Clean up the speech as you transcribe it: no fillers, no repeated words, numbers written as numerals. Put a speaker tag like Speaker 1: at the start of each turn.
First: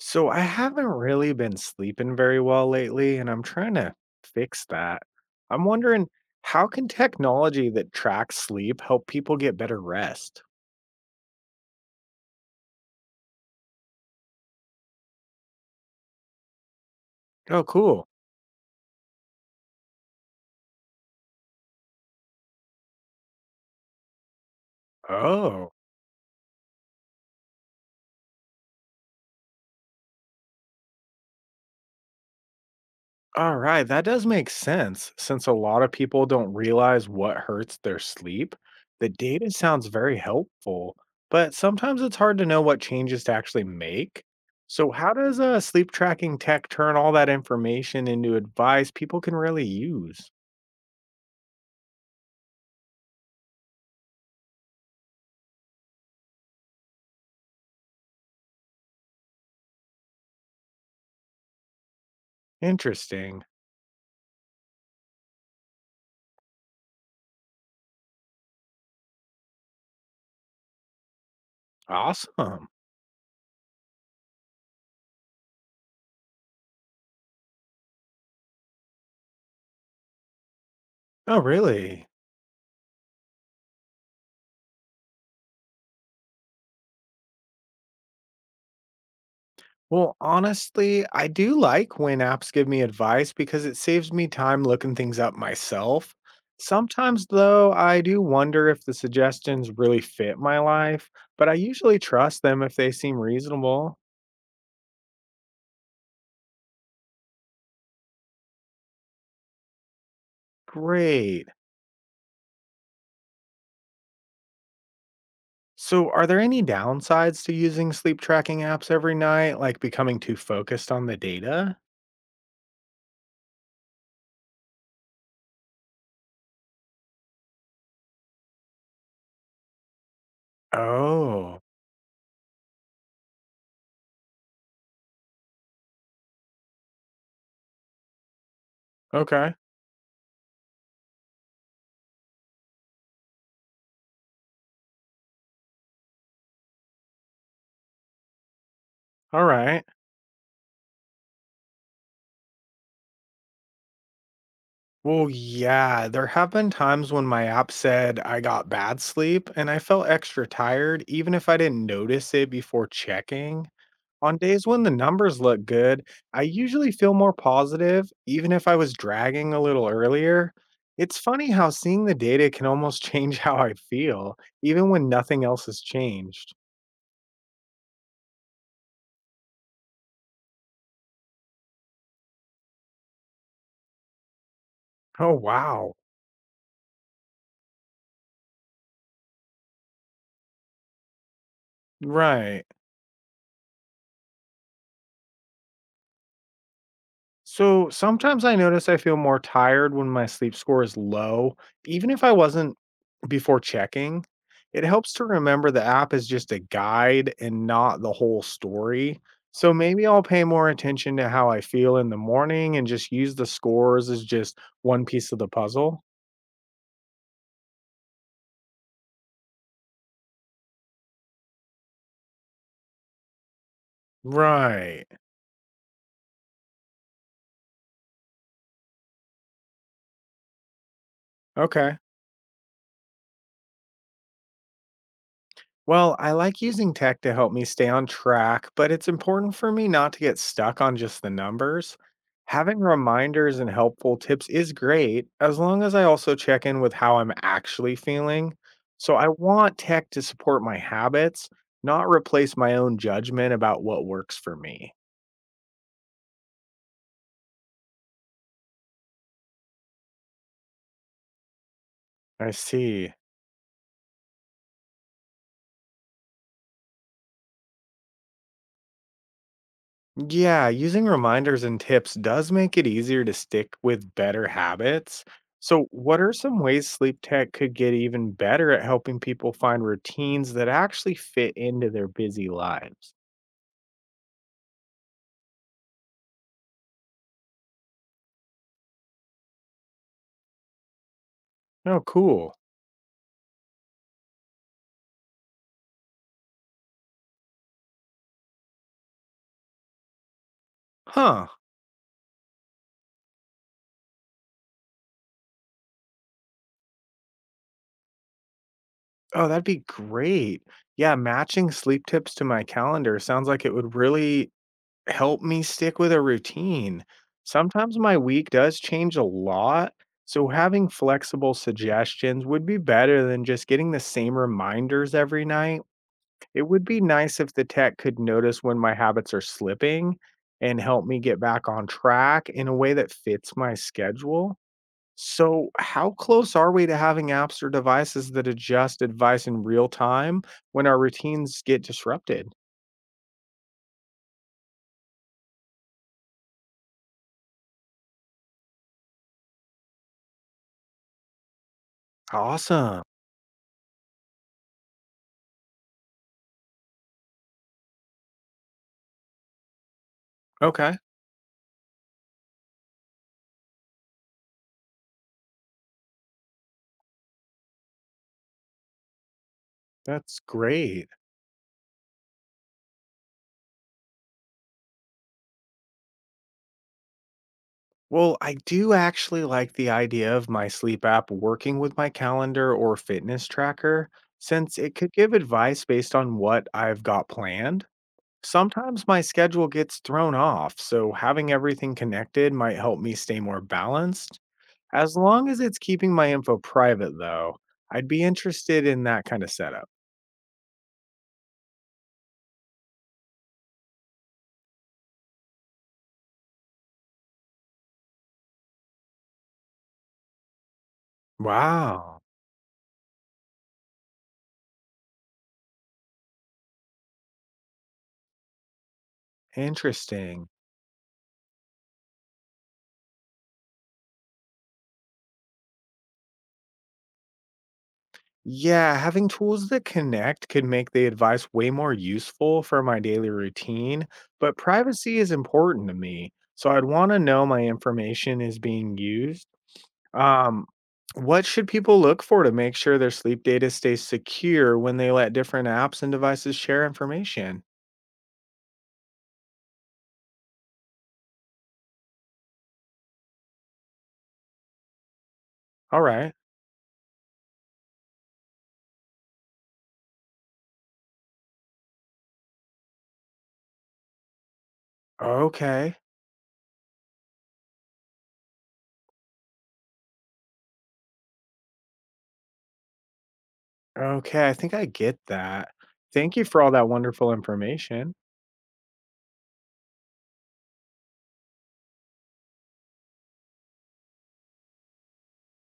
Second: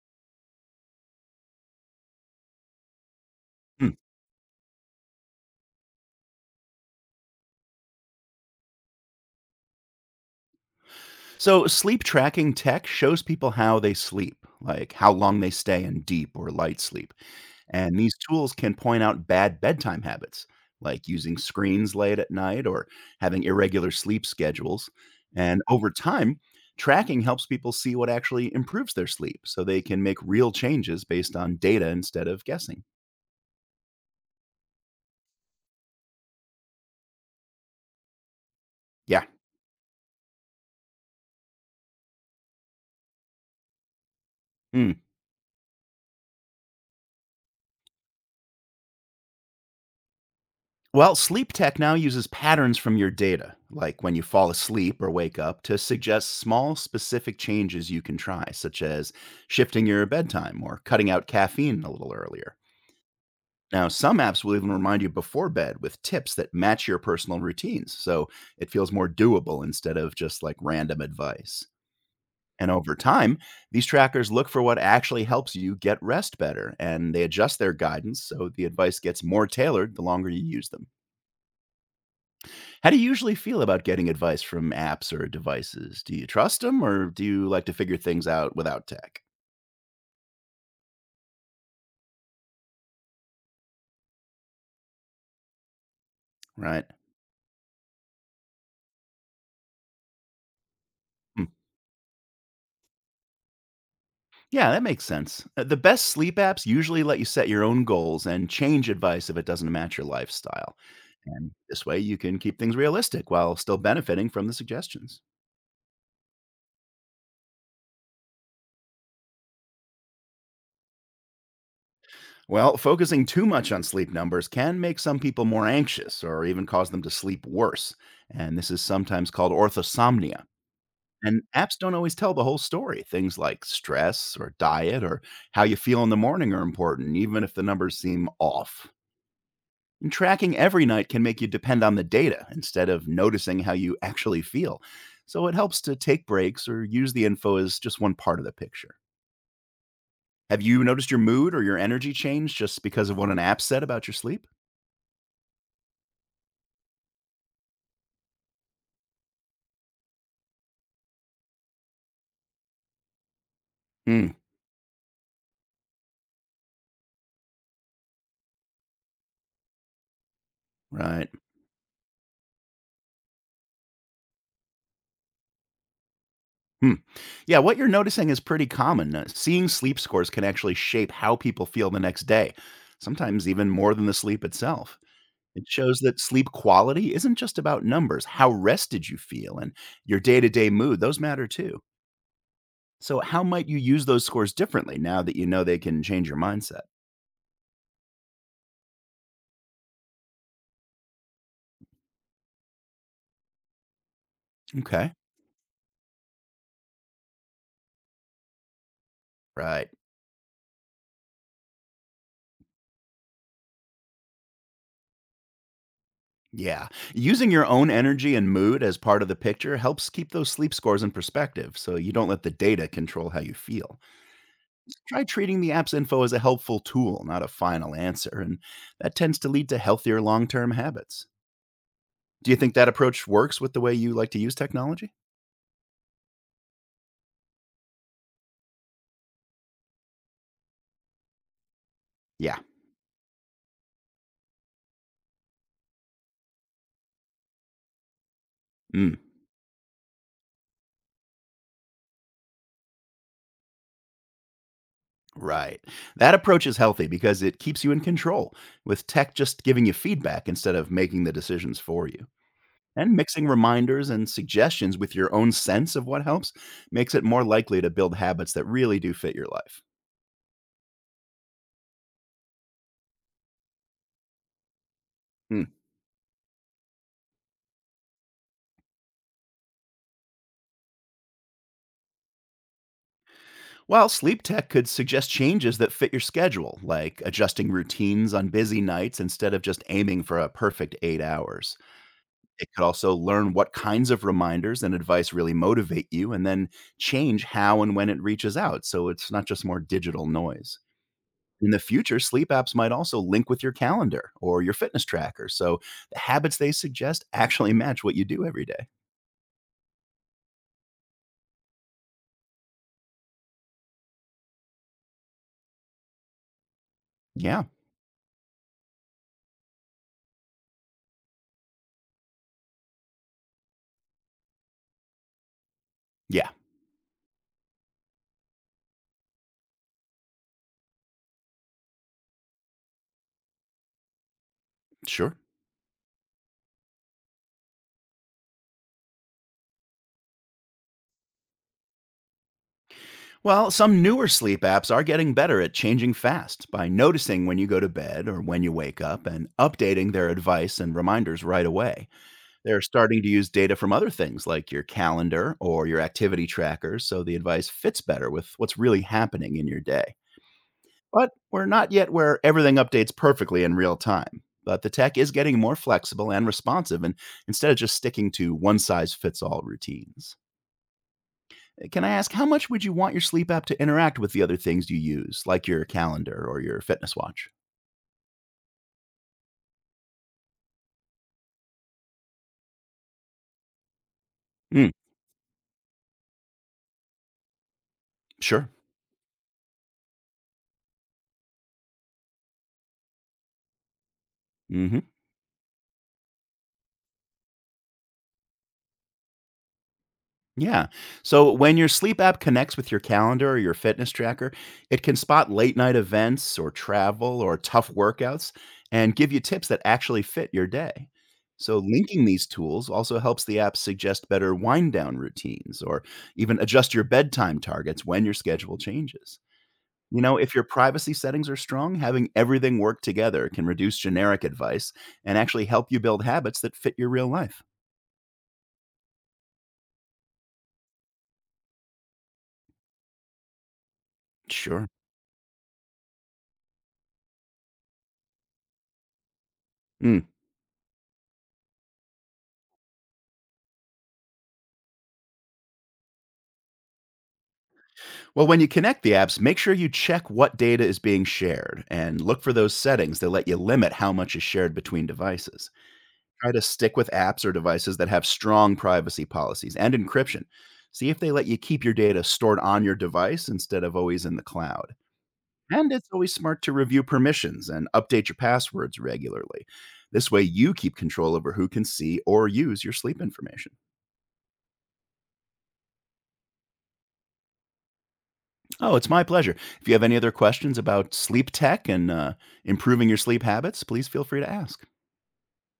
Speaker 1: So I haven't really been sleeping very well lately, and I'm trying
Speaker 2: Mm.
Speaker 1: to fix that. I'm wondering, how can technology that tracks sleep help people get better rest?
Speaker 2: So sleep tracking tech shows people how they sleep, like how long they stay in deep or light sleep.
Speaker 1: Oh,
Speaker 2: And
Speaker 1: cool.
Speaker 2: these tools can point out bad bedtime habits, like using screens late at night or having irregular sleep schedules. And
Speaker 1: Oh,
Speaker 2: over time, tracking helps people see what actually improves their sleep so they can make real changes based on data instead of guessing.
Speaker 1: all right. That does make sense since a lot of people don't realize what hurts their sleep. The
Speaker 2: Yeah.
Speaker 1: data sounds very helpful, but sometimes it's hard to know what changes to actually make. So,
Speaker 2: Hmm.
Speaker 1: how does sleep tracking tech turn all that information into advice people can really use?
Speaker 2: Well, sleep tech now uses patterns from your data, like when you fall asleep or wake up, to suggest small, specific changes you can try, such as shifting your bedtime or cutting out caffeine a little earlier.
Speaker 1: Interesting.
Speaker 2: Now, some apps will even remind you before bed with tips that match your personal routines, so it feels more doable instead of just like random advice.
Speaker 1: Awesome.
Speaker 2: And over time, these trackers look for what actually helps you get rest better, and they adjust their guidance so the advice gets more tailored the longer you use them.
Speaker 1: Oh, really?
Speaker 2: How do you usually feel about getting advice from apps or devices? Do you trust them or do you like to figure things out without tech?
Speaker 1: Well, honestly, I do like when apps give me advice because it saves me time looking things up myself.
Speaker 2: Right.
Speaker 1: Sometimes, though, I do wonder if the suggestions really fit my life,
Speaker 2: Mm.
Speaker 1: but I usually trust them if they seem reasonable.
Speaker 2: Yeah, that makes sense. The best sleep apps usually let you set your own goals and change advice if it doesn't match your lifestyle.
Speaker 1: Great.
Speaker 2: And this way you can keep things realistic while still benefiting from the suggestions.
Speaker 1: So, are there any downsides to using sleep tracking apps every night, like becoming too focused on the data?
Speaker 2: Well, focusing too much on sleep numbers can make some people more anxious or even cause them to sleep worse. And this is sometimes called orthosomnia. And
Speaker 1: Oh,
Speaker 2: apps don't always tell the whole story. Things like stress or diet or how you feel in the morning are important, even if the numbers seem off.
Speaker 1: okay.
Speaker 2: And tracking every night can make you depend on the data instead of noticing how you actually feel. So it helps to take breaks or use the info as just one part of the picture.
Speaker 1: All right.
Speaker 2: Have you noticed your mood or your energy change just because of what an app said about your sleep?
Speaker 1: Well, yeah, there have been times when my app said I got bad sleep and I felt extra tired, even if I didn't notice it before checking.
Speaker 2: Hmm,
Speaker 1: On days when the numbers look good, I usually feel more positive, even if I was dragging a little earlier. It's
Speaker 2: right.
Speaker 1: funny how seeing the data can almost change how I feel, even when nothing else has changed.
Speaker 2: Hmm. Yeah, what you're noticing is pretty common. Seeing sleep scores can actually shape how people feel the next day, sometimes even more than the sleep itself.
Speaker 1: Oh,
Speaker 2: It
Speaker 1: wow.
Speaker 2: shows that sleep quality isn't just about numbers. How rested you feel and your day to day mood, those matter too.
Speaker 1: Right.
Speaker 2: So, how might you use those scores differently now that you know they can change your mindset?
Speaker 1: So sometimes I notice I feel more tired when my sleep score is low, even if I wasn't before checking. It
Speaker 2: Okay.
Speaker 1: helps to remember the app is just a guide and not the whole story. So
Speaker 2: Right.
Speaker 1: maybe I'll pay more attention to how I feel in the morning and just use the scores as just one piece of the puzzle.
Speaker 2: Yeah. Using your own energy and mood as part of the picture helps keep those sleep scores in perspective so you don't let the data control how you feel.
Speaker 1: Right.
Speaker 2: Try treating the app's info as a helpful tool, not a final answer, and that tends to lead to healthier long term habits.
Speaker 1: Okay.
Speaker 2: Do you think that approach works with the way you like to use technology?
Speaker 1: Well, I like using tech to help me stay on track, but it's important for me not to get stuck on just the numbers.
Speaker 2: Yeah.
Speaker 1: Having reminders and helpful tips is great, as long as I also check in with how I'm actually feeling.
Speaker 2: Mm,
Speaker 1: So I want tech to support my habits, not replace my own judgment about what works for me.
Speaker 2: right. That approach is healthy because it keeps you in control, with tech just giving you feedback instead of making the decisions for you.
Speaker 1: I see.
Speaker 2: And mixing reminders and suggestions with your own sense of what helps makes it more likely to build habits that really do fit your life.
Speaker 1: Yeah, using reminders and tips does make it easier to stick with better habits.
Speaker 2: Hmm.
Speaker 1: So, what are some ways sleep tech could get even better at helping people find routines that actually fit into their busy lives?
Speaker 2: While sleep tech could suggest changes that fit your schedule, like adjusting routines on busy nights instead of just aiming for a perfect 8 hours.
Speaker 1: Oh, cool.
Speaker 2: It could also learn what kinds of reminders and advice really motivate you and then change how and when it reaches out. So it's not just more digital noise.
Speaker 1: Huh.
Speaker 2: In the future, sleep apps might also link with your calendar or your fitness tracker. So the habits they suggest actually match what you do every day.
Speaker 1: Oh, that'd be great. Yeah, matching sleep tips to my calendar sounds like it would really help me stick with a routine.
Speaker 2: Yeah.
Speaker 1: Sometimes my week does change a lot, so having flexible suggestions would be better than just getting the same reminders every night.
Speaker 2: Yeah.
Speaker 1: It would be nice if the tech could notice when my habits are slipping and help me get back on track in a way that fits my schedule.
Speaker 2: Sure.
Speaker 1: So, how close are we to having apps or devices that adjust advice in real time when our routines get disrupted?
Speaker 2: Well, some newer sleep apps are getting better at changing fast by noticing when you go to bed or when you wake up and updating their advice and reminders right away. They're
Speaker 1: Awesome.
Speaker 2: starting to use data from other things like your calendar or your activity trackers so the advice fits better with what's really happening in your day.
Speaker 1: Okay.
Speaker 2: But we're not yet where everything updates perfectly in real time. But the tech is getting more flexible and responsive and instead of just sticking to one size fits all routines.
Speaker 1: That's great.
Speaker 2: Can I ask how much would you want your sleep app to interact with the other things you use, like your calendar or your fitness watch?
Speaker 1: Well, I do actually like the idea of my sleep app working with my calendar or fitness tracker, since
Speaker 2: Mm,
Speaker 1: it could give advice based on what I've got planned.
Speaker 2: sure.
Speaker 1: Sometimes my schedule gets thrown off, so having everything connected might help me stay more balanced.
Speaker 2: Hmm.
Speaker 1: As long as it's keeping my info private, though, I'd be interested in that kind of setup.
Speaker 2: Yeah. So when your sleep app connects with your calendar or your fitness tracker, it can spot late night events or travel or tough workouts and give you tips that actually fit your day. So
Speaker 1: Wow,
Speaker 2: linking these tools also helps the app suggest better wind down routines or even adjust your bedtime targets when your schedule changes. You know,
Speaker 1: interesting.
Speaker 2: if your privacy settings are strong, having everything work together can reduce generic advice and actually help you build habits that fit your real life.
Speaker 1: Yeah, having tools that connect could make the advice way more useful for my daily routine, but
Speaker 2: Sure.
Speaker 1: privacy is important to me. So I'd want to know my information is being used.
Speaker 2: Mm.
Speaker 1: Um, what should people look for to make sure their sleep data stays secure when they let different apps and devices share information?
Speaker 2: Well, when you connect the apps, make sure you check what data is being shared and look for those settings that let you limit how much is shared between devices.
Speaker 1: All right.
Speaker 2: Try to stick with apps or devices that have strong privacy policies and encryption. See if they let you keep your data stored on your device instead of always in the cloud. And
Speaker 1: Okay.
Speaker 2: it's always smart to review permissions and update your passwords regularly. This way, you keep control over who can see or use your sleep information.
Speaker 1: Okay. I think I get that. Thank you for all that wonderful information.
Speaker 2: Oh, it's my pleasure. If you have any other questions about sleep tech and improving your sleep habits, please feel free to ask.